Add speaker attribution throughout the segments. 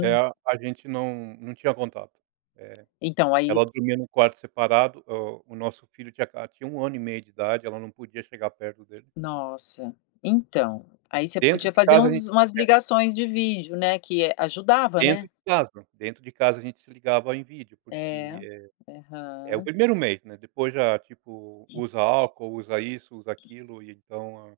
Speaker 1: É, a a gente não não tinha contato, eh,
Speaker 2: Então aí.
Speaker 1: ela dormia no quarto separado, o o nosso filho tinha aca tinha 1 ano e meio de idade, ela não podia chegar perto dele.
Speaker 2: Nossa, então, aí você
Speaker 1: Dentro
Speaker 2: podia
Speaker 1: de
Speaker 2: fazer
Speaker 1: casa a
Speaker 2: uns
Speaker 1: gente
Speaker 2: umas
Speaker 1: é.
Speaker 2: ligações de vídeo, né, que ,eh, ajudava,
Speaker 1: Dentro
Speaker 2: né?
Speaker 1: de casa, dentro de casa a gente se ligava em vídeo, porque,
Speaker 2: É,
Speaker 1: eh, é o
Speaker 2: aham.
Speaker 1: 1º mês, né, depois já, tipo, usa álcool, usa isso, usa aquilo e então a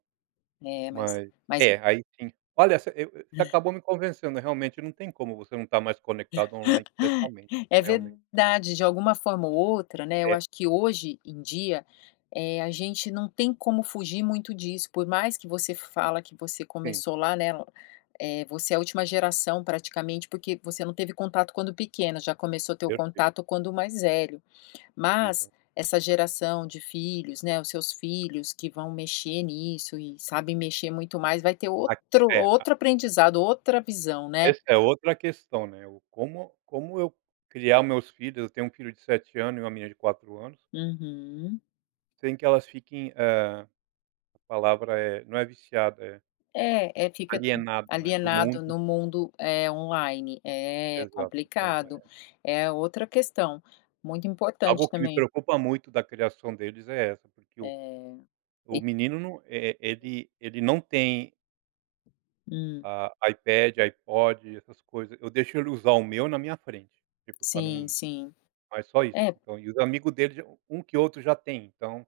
Speaker 2: É, mas,
Speaker 1: mas
Speaker 2: mas
Speaker 1: é aí sim olha, você acabou me convencendo, realmente não tem como você não estar mais conectado online, pessoalmente,
Speaker 2: É
Speaker 1: então realmente.
Speaker 2: verdade, de alguma forma ou outra, né, eu
Speaker 1: É.
Speaker 2: acho que hoje em dia, eh, a gente não tem como fugir muito disso, por mais que você fala que você
Speaker 1: Sim.
Speaker 2: começou lá, né, eh, você é a última geração praticamente, porque você não teve contato quando pequena, já começou a ter o
Speaker 1: Perfeito.
Speaker 2: contato quando mais velho.
Speaker 1: Sim.
Speaker 2: Mas, essa geração de filhos, né, os seus filhos que vão mexer nisso e sabem mexer muito mais, vai ter outro
Speaker 1: Aqui
Speaker 2: outro
Speaker 1: é, a
Speaker 2: outro aprendizado, outra visão, né?
Speaker 1: Essa é outra questão, né, o como como eu criar os meus filhos, eu tenho um filho de 7 ano e uma menina de 4 anos.
Speaker 2: Uhum.
Speaker 1: Sem que elas fiquem, eh, a palavra é, não é viciada é
Speaker 2: É, é fica
Speaker 1: alienada, né, do
Speaker 2: alienado
Speaker 1: mundo.
Speaker 2: no mundo, eh, online, é
Speaker 1: Exato, então
Speaker 2: complicado,
Speaker 1: é.
Speaker 2: é outra questão, muito
Speaker 1: Algo
Speaker 2: importante
Speaker 1: que me
Speaker 2: também.
Speaker 1: preocupa muito da criação deles é essa, porque o
Speaker 2: É,
Speaker 1: o
Speaker 2: e
Speaker 1: menino não, eh eh, e ele ele não tem
Speaker 2: Hum.
Speaker 1: ah, iPad, iPod, essas coisa, eu deixo ele usar o meu na minha frente, tipo pra
Speaker 2: Sim,
Speaker 1: não
Speaker 2: sim,
Speaker 1: mas só isso,
Speaker 2: é.
Speaker 1: então, e os amigo dele já um que outro já tem, então.